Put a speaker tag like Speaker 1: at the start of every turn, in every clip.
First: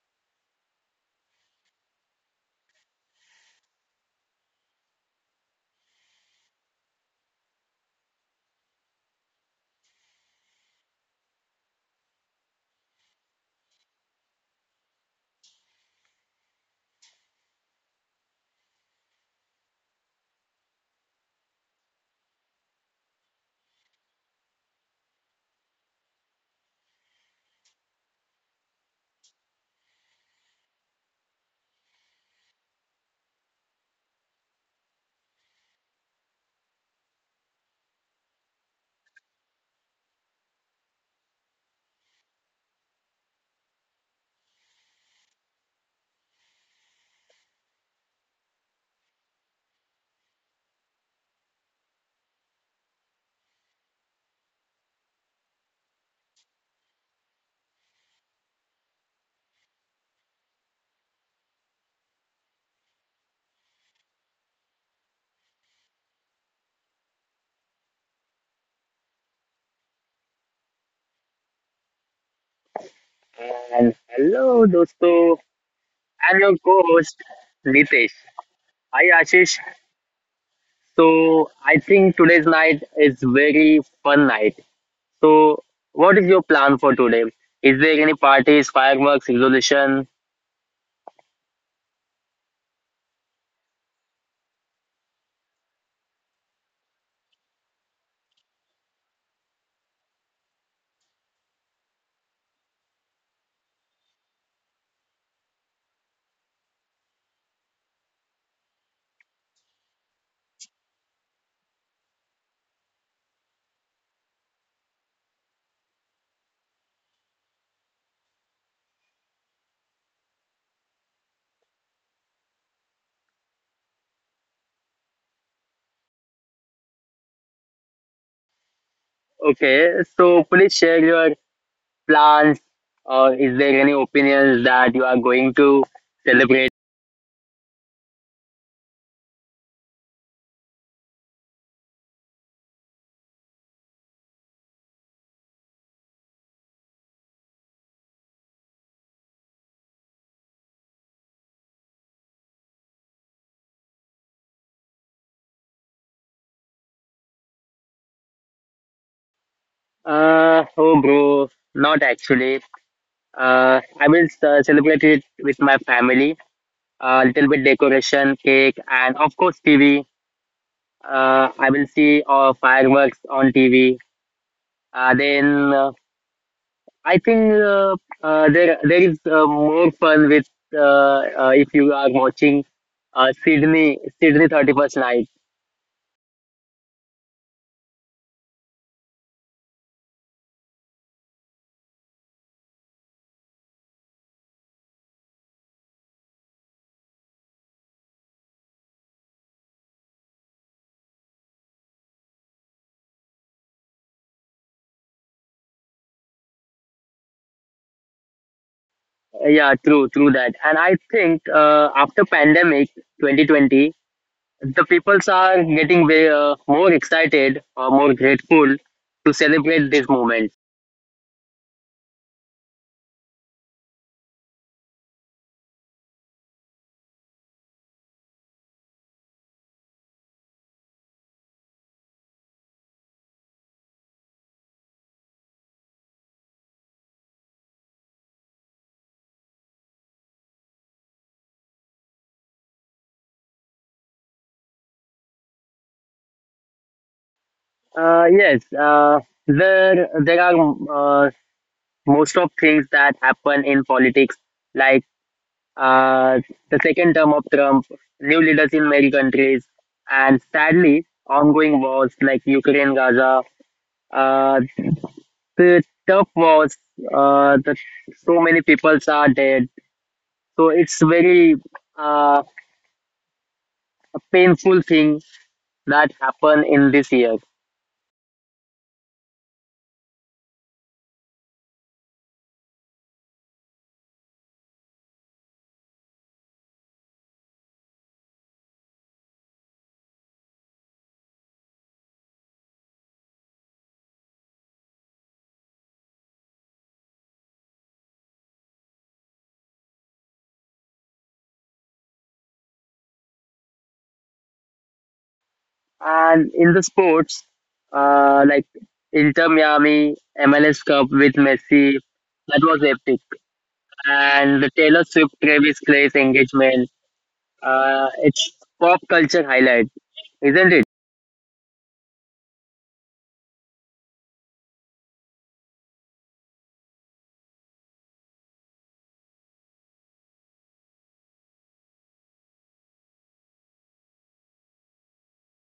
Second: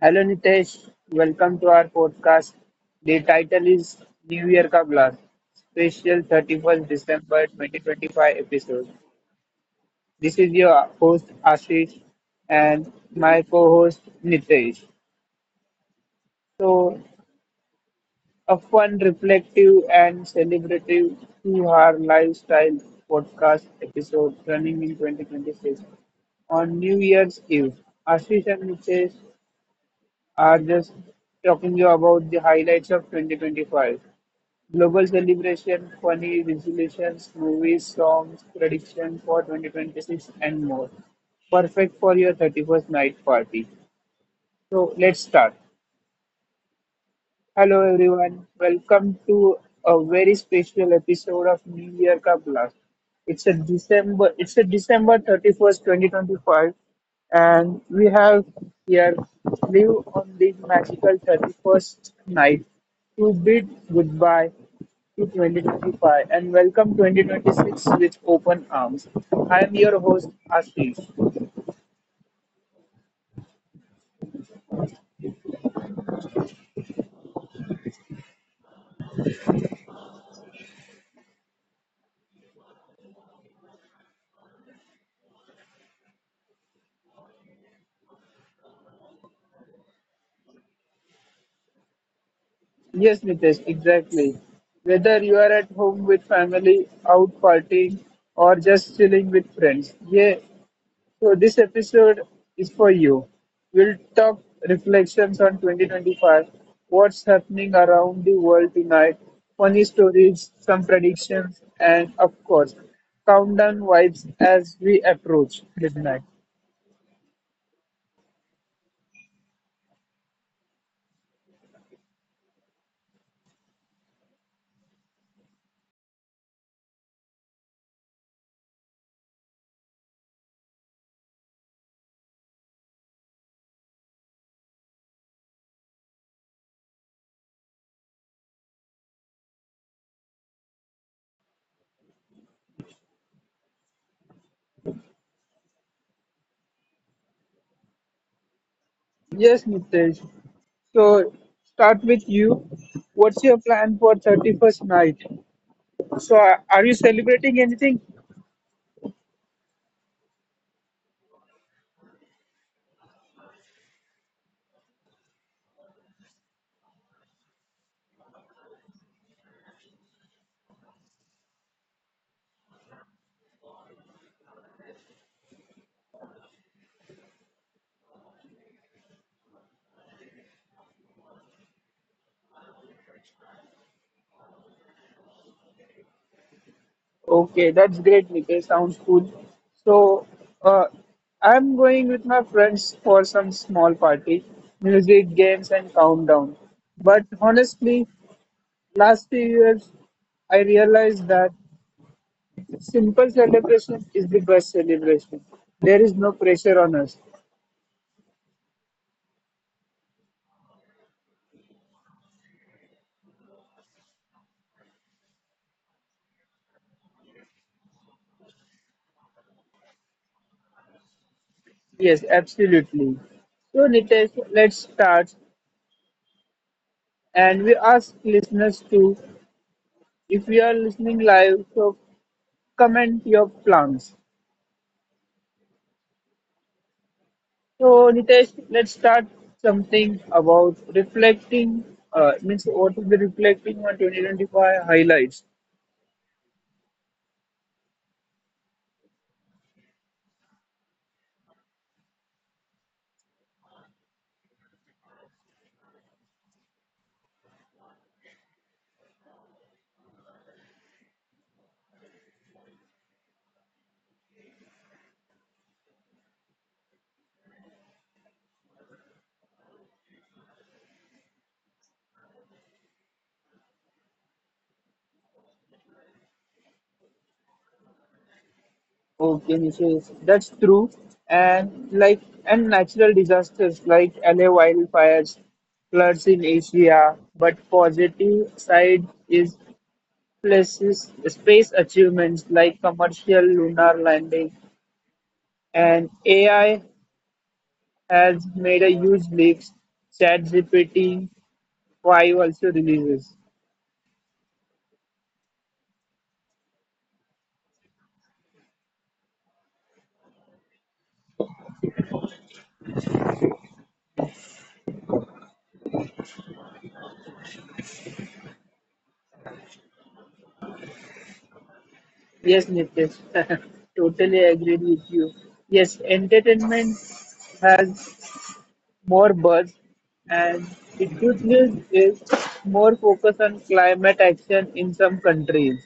Speaker 1: Hello Nitesh, welcome to our podcast. The title is New Year Ka Blast, special 31st December 2025 episode. This is your host Ashish and my co-host Nitesh. So, a fun, reflective and celebrative to our lifestyle podcast episode running in 2026 on New Year's Eve. Ashish and Nitesh are just talking you about the highlights of 2025. Global celebration, funny resolutions, movies, songs, prediction for 2026, and more. Perfect for your 31st night party. So let's start. Hello everyone, welcome to a very special episode of New Year Ka Blast. It's a December 31st, 2025 and we have here live on this magical 31st night to bid goodbye to 2025 and welcome 2026 with open arms. I am your host Ashish.
Speaker 2: And hello, dosto. I'm your co-host, Nitesh. Hi, Ashish. So I think today's night is very fun night. So what is your plan for today? Is there any parties, fireworks, resolution?
Speaker 1: Yes, Nitesh, exactly. Whether you are at home with family, out partying, or just chilling with friends. Yeah, so this episode is for you. We'll talk reflections on 2025, what's happening around the world tonight, funny stories, some predictions, and of course, countdown vibes as we approach midnight.
Speaker 2: Okay, so please share your plans. Or is there any opinions that you are going to celebrate?
Speaker 1: Yes, Nitesh. So, start with you. What's your plan for 31st night? So, are you celebrating anything?
Speaker 2: Oh, bro, not actually. I will celebrate it with my family, a little bit decoration, cake, and of course TV. I will see fireworks on TV. Then I think there is more fun with if you are watching Sydney 31st night.
Speaker 1: Okay, that's great, Nikesh. Sounds cool. So, uh, I'm going with my friends for some small party, music, games, and countdown. But honestly, last few years, I realized that simple celebration is the best celebration. There is no pressure on us.
Speaker 2: Yeah, true that. And I think after pandemic 2020, the peoples are getting way, more excited or more grateful to celebrate this moment.
Speaker 1: Yes, absolutely. So, Nitesh, let's start. And we ask listeners to, if you are listening live, so comment your plans. So, Nitesh, let's start something about reflecting. Means what is the reflecting on 2025 highlights?
Speaker 2: Yes, there are most of things that happen in politics, like uh, the second term of Trump, new leaders in many countries, and sadly, ongoing wars like Ukraine, Gaza, uh, the tough wars, uh, the, so many peoples are dead. So it's very uh, a painful thing that happened in this year.
Speaker 1: Okay, Nitesh, that's true. And like and natural disasters like LA wildfires, floods in Asia. But positive side is places space achievements like commercial lunar landing and AI has made a huge leap. ChatGPT 5 also releases.
Speaker 2: And in the sports, like Inter Miami MLS Cup with Messi, that was epic. And the Taylor Swift Travis Clay's engagement, it's pop culture highlight, isn't it?
Speaker 1: Yes, Nitesh, totally agree with you. Yes, entertainment has more buzz, and the good news is more focus on climate action in some countries.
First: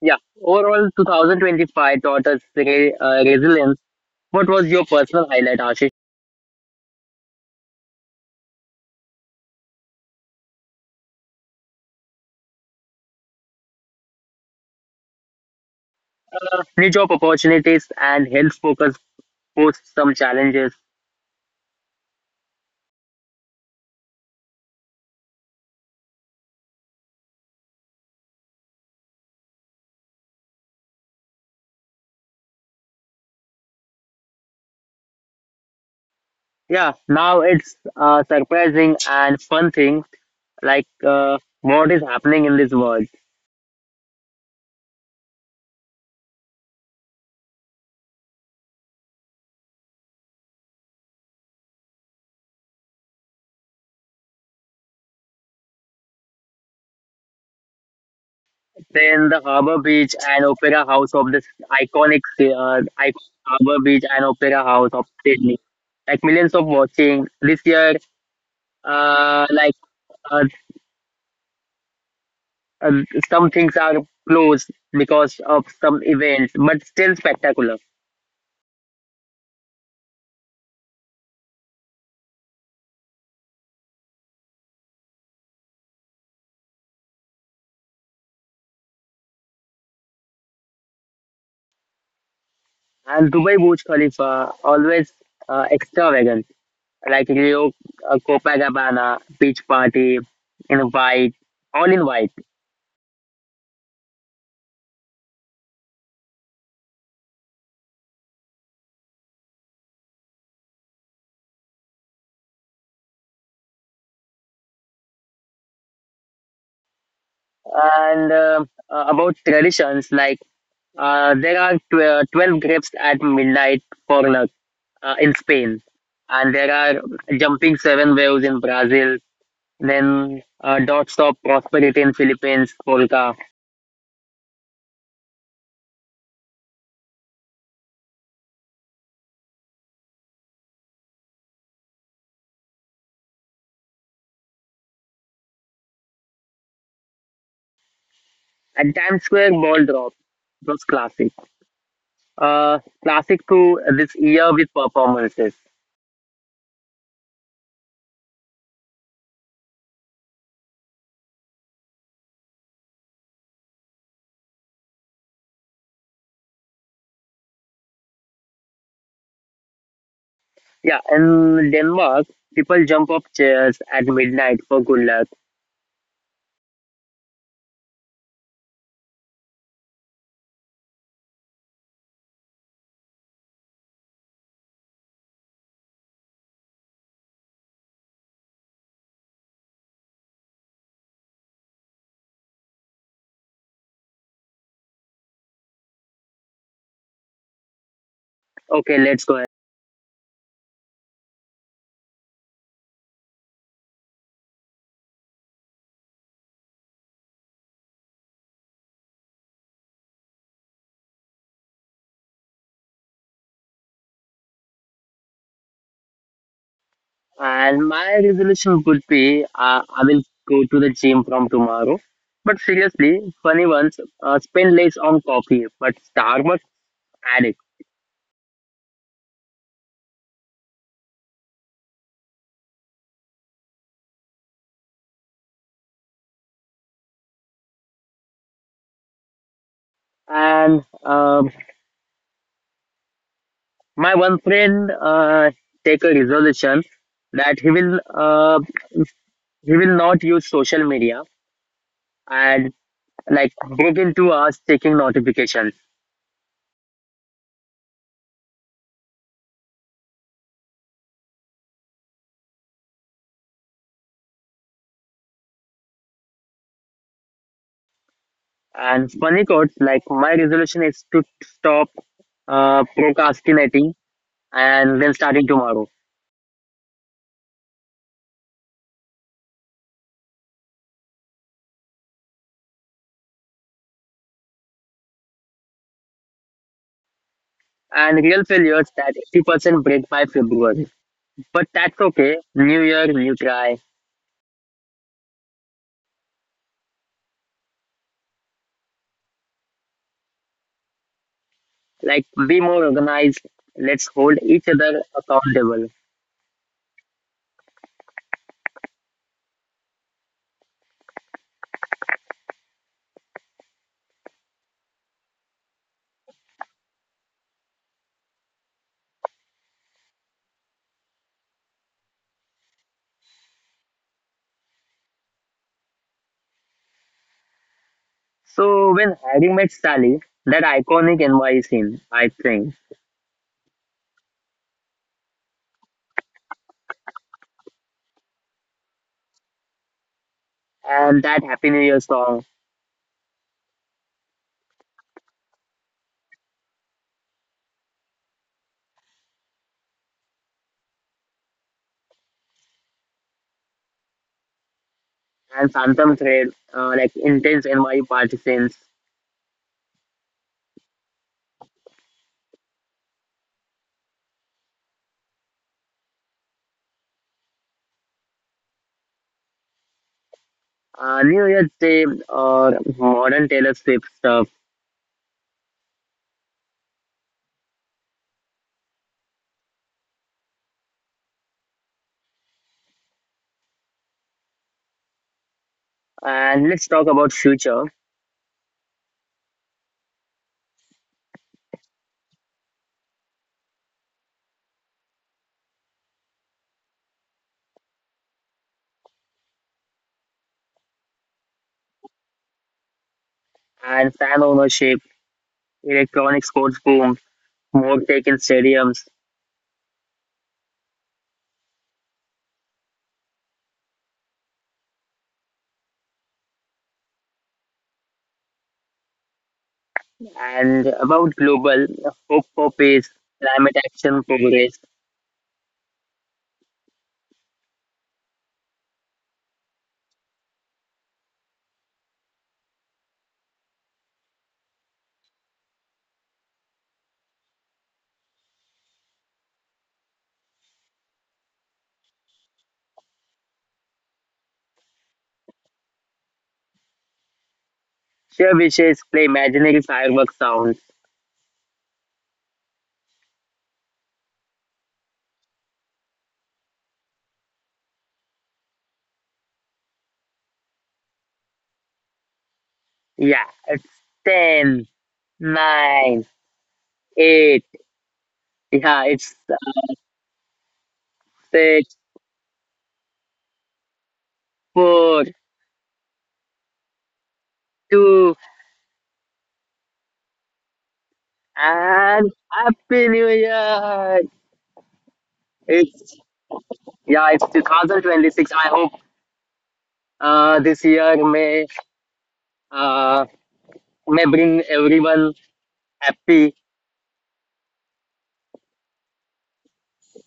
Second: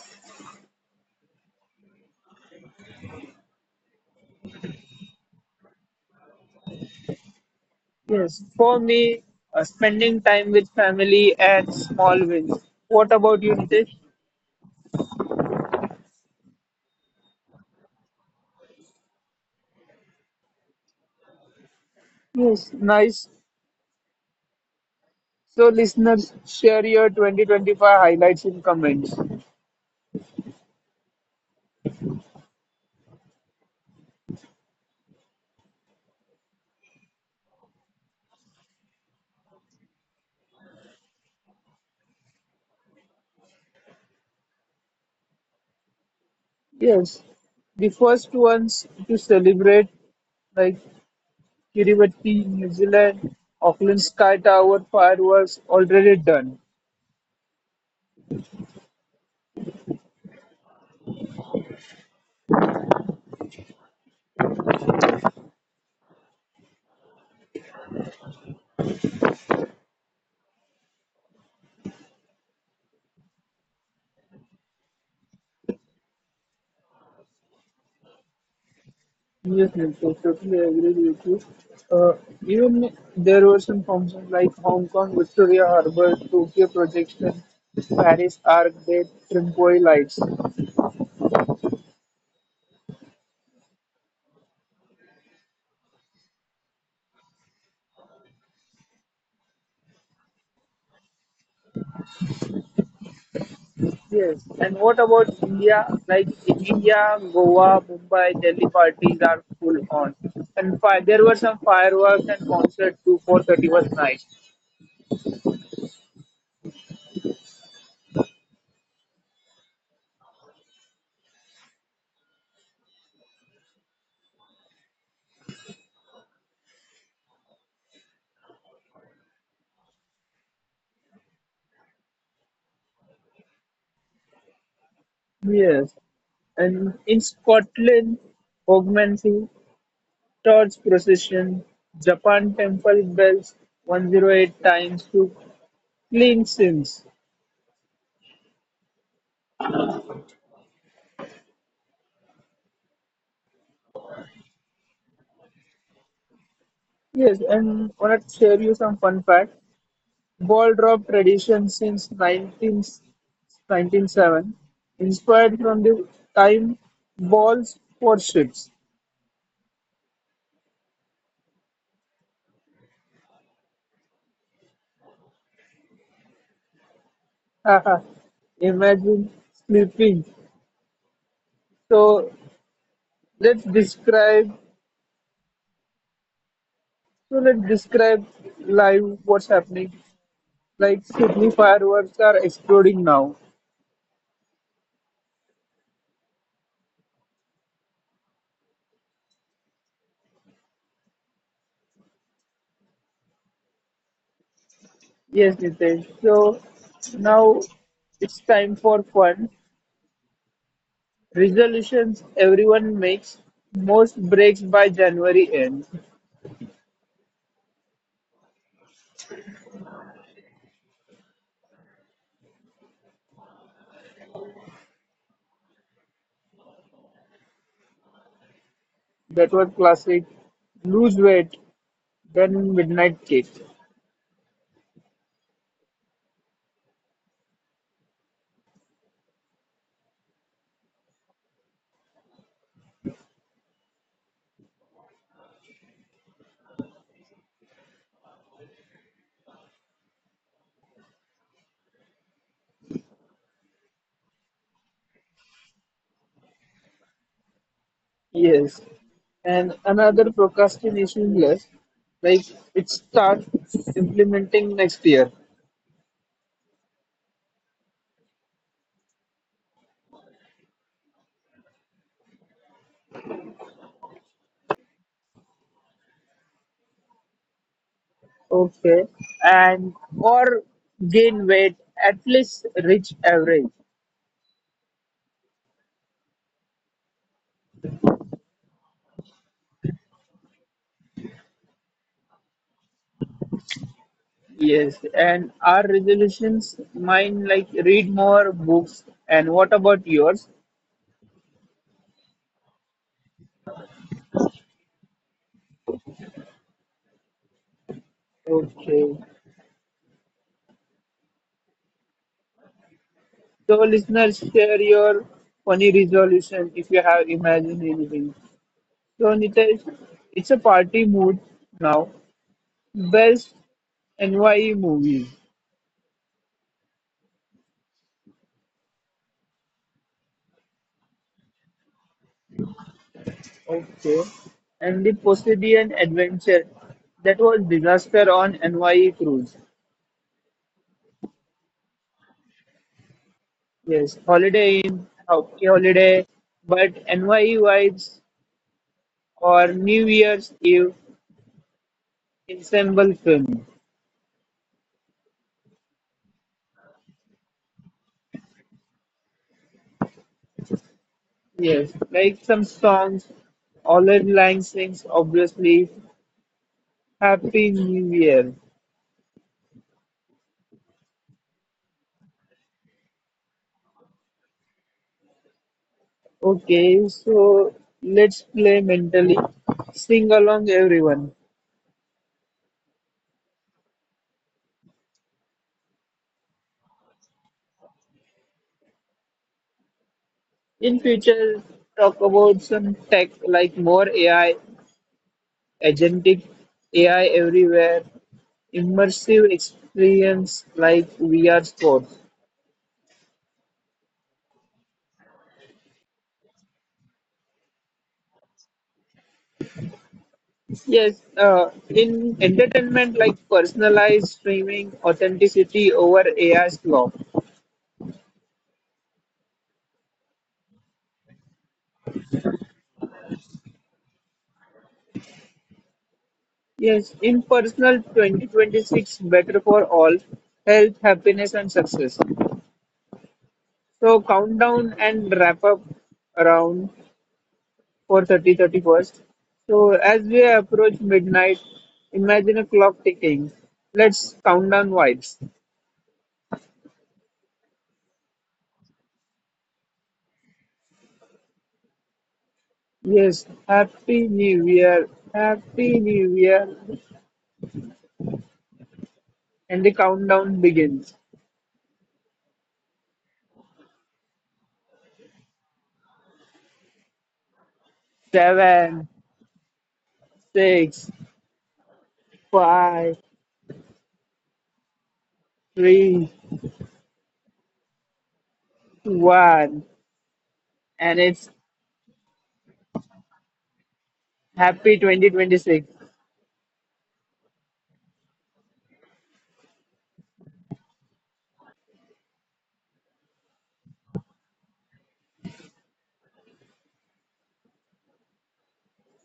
Speaker 2: Yeah. Overall, 2025 taught us resilience. What was your personal highlight, Ashish?
Speaker 1: Yes, for me, spending time with family and small wins. What about you, Nitesh?
Speaker 2: New job opportunities and health focus posed some challenges.
Speaker 1: Yes, nice. So, listeners, share your 2025 highlights in comments.
Speaker 2: Yeah, now it's a surprising and fun thing like what is happening in this world.
Speaker 1: Yes, the first ones to celebrate, like Kiribati, New Zealand, Auckland Sky Tower fireworks already done.
Speaker 2: Then the Harbour Beach and Opera House of this iconic Harbour Beach and Opera House of Sydney, like millions of watching this year. Uh, like uh, uh, some things are closed because of some events, but still spectacular.
Speaker 1: Yes, yes, I totally agree with you. Uh, Even there were some functions like Hong Kong, Victoria Harbour, Tokyo Projection, Paris Arc, Day, Trimpoy Lights.
Speaker 2: And Dubai Burj Khalifa always extravagant, like Rio Copacabana beach party in white, all in white.
Speaker 1: Yes. And what about India? Like in India, Goa, Mumbai, Delhi parties are full on. And there were some fireworks and concerts too for 31st night.
Speaker 2: And about traditions, like there are 12 grapes at midnight for luck in Spain. And there are jumping 7 waves in Brazil. Then dots of prosperity in Philippines, polka.
Speaker 1: Yes. And in Scotland, Hogmanay, torch procession, Japan temple bells 108 times to clean sins.
Speaker 2: And Times Square ball drop was classic. Classic to this year with performances.
Speaker 1: Yes, and I want to share you some fun fact. Ball-drop tradition since 19, 97, inspired from the time balls for ships.
Speaker 2: Yeah, in Denmark, people jump off chairs at midnight for good luck.
Speaker 1: Haha, imagine sleeping. So let's describe. So let's describe live what's happening. Like Sydney fireworks are exploding now.
Speaker 2: Okay, let's go.
Speaker 1: Yes, Nitesh. So now it's time for fun. Resolutions everyone makes most breaks by January end.
Speaker 2: And my resolution would be, I will go to the gym from tomorrow. But seriously, funny ones, spend less on coffee, but Starbucks addict.
Speaker 1: That was classic. Lose weight, then midnight cake.
Speaker 2: And my one friend take a resolution that he will not use social media and like break into us taking notifications.
Speaker 1: Yes. And another procrastination list, like it starts implementing next year.
Speaker 2: And funny quotes like my resolution is to stop procrastinating and then starting tomorrow.
Speaker 1: Okay. And or gain weight at least reach average.
Speaker 2: And real failures that 80% break my February. But that's okay. New year, new try.
Speaker 1: Yes. And our resolutions, mine like read more books. And what about yours?
Speaker 2: Like, be more organized. Let's hold each other accountable.
Speaker 1: Okay. So listeners, share your funny resolution if you have imagined anything. So Anita, it's a party mood now. Best NYE movies.
Speaker 2: So, when Harry met Sally, that iconic NY scene, I think,
Speaker 1: Okay. And the Poseidon Adventure. That was disaster on NYE cruise.
Speaker 2: and that Happy New Year song,
Speaker 1: Yes, Holiday Inn, okay, holiday, but NYE vibes or New Year's Eve ensemble film.
Speaker 2: and Phantom Thread, like intense NY partisans,
Speaker 1: Yes, like some songs, All in Lang sings, obviously. Happy New Year.
Speaker 2: New Year's Day, or modern Taylor Swift stuff.
Speaker 1: Okay, so let's play mentally. Sing along, everyone.
Speaker 2: And let's talk about future
Speaker 1: In future, talk about some tech like more AI, agentic AI everywhere, immersive experience like VR sports.
Speaker 2: and fan ownership, electronic sports boom, more tech in stadiums,
Speaker 1: Yes, in entertainment like personalized streaming, authenticity over AI law.
Speaker 2: and about global hope for peace, climate action progress,
Speaker 1: Yes, in personal 2026 better for all, health, happiness, and success. So countdown and wrap up around 4:30, 31st. So as we approach midnight, imagine a clock ticking. Let's count down vibes.
Speaker 2: share wishes, play imaginary fireworks sounds.
Speaker 1: Yes, Happy New Year, Happy New Year, and the countdown begins.
Speaker 2: Yeah, it's ten, nine, 8. Yeah, it's
Speaker 1: Seven, six,
Speaker 2: 6,
Speaker 1: five,
Speaker 2: 4,
Speaker 1: three,
Speaker 2: 2,
Speaker 1: two, one, and it's
Speaker 2: and Happy New Year!
Speaker 1: Happy
Speaker 2: It's,
Speaker 1: 2026.
Speaker 2: yeah, it's 2026. I hope this year uh, may bring everyone happy.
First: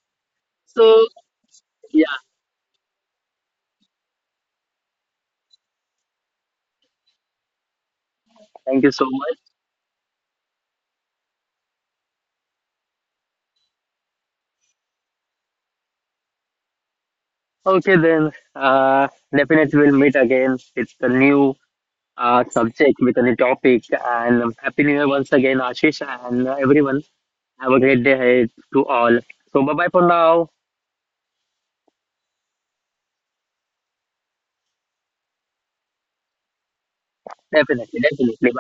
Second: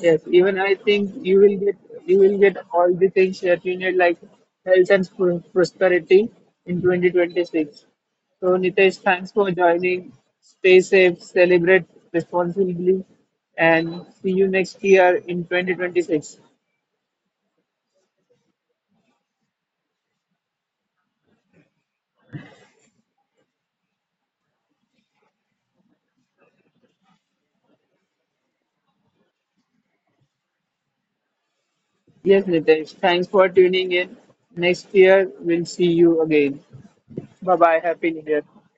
Speaker 1: Yes, even I
Speaker 2: So,
Speaker 1: think
Speaker 2: yeah,
Speaker 1: you will get all the things that you need like health and prosperity in 2026. So
Speaker 2: thank you
Speaker 1: Nitesh,
Speaker 2: so
Speaker 1: thanks
Speaker 2: much.
Speaker 1: for joining. Stay safe, celebrate responsibly, and see you next year in 2026.
Speaker 2: Okay, then definitely we'll meet again with a new subject, with a new topic. And Happy New Year once again, Ashish, and everyone. Have a great day ahead to all. So, bye bye for now.
Speaker 1: Yes, Nitesh, thanks for tuning in. Next year we'll see you again. Bye bye. Happy
Speaker 2: Definitely,
Speaker 1: New Year.
Speaker 2: definitely.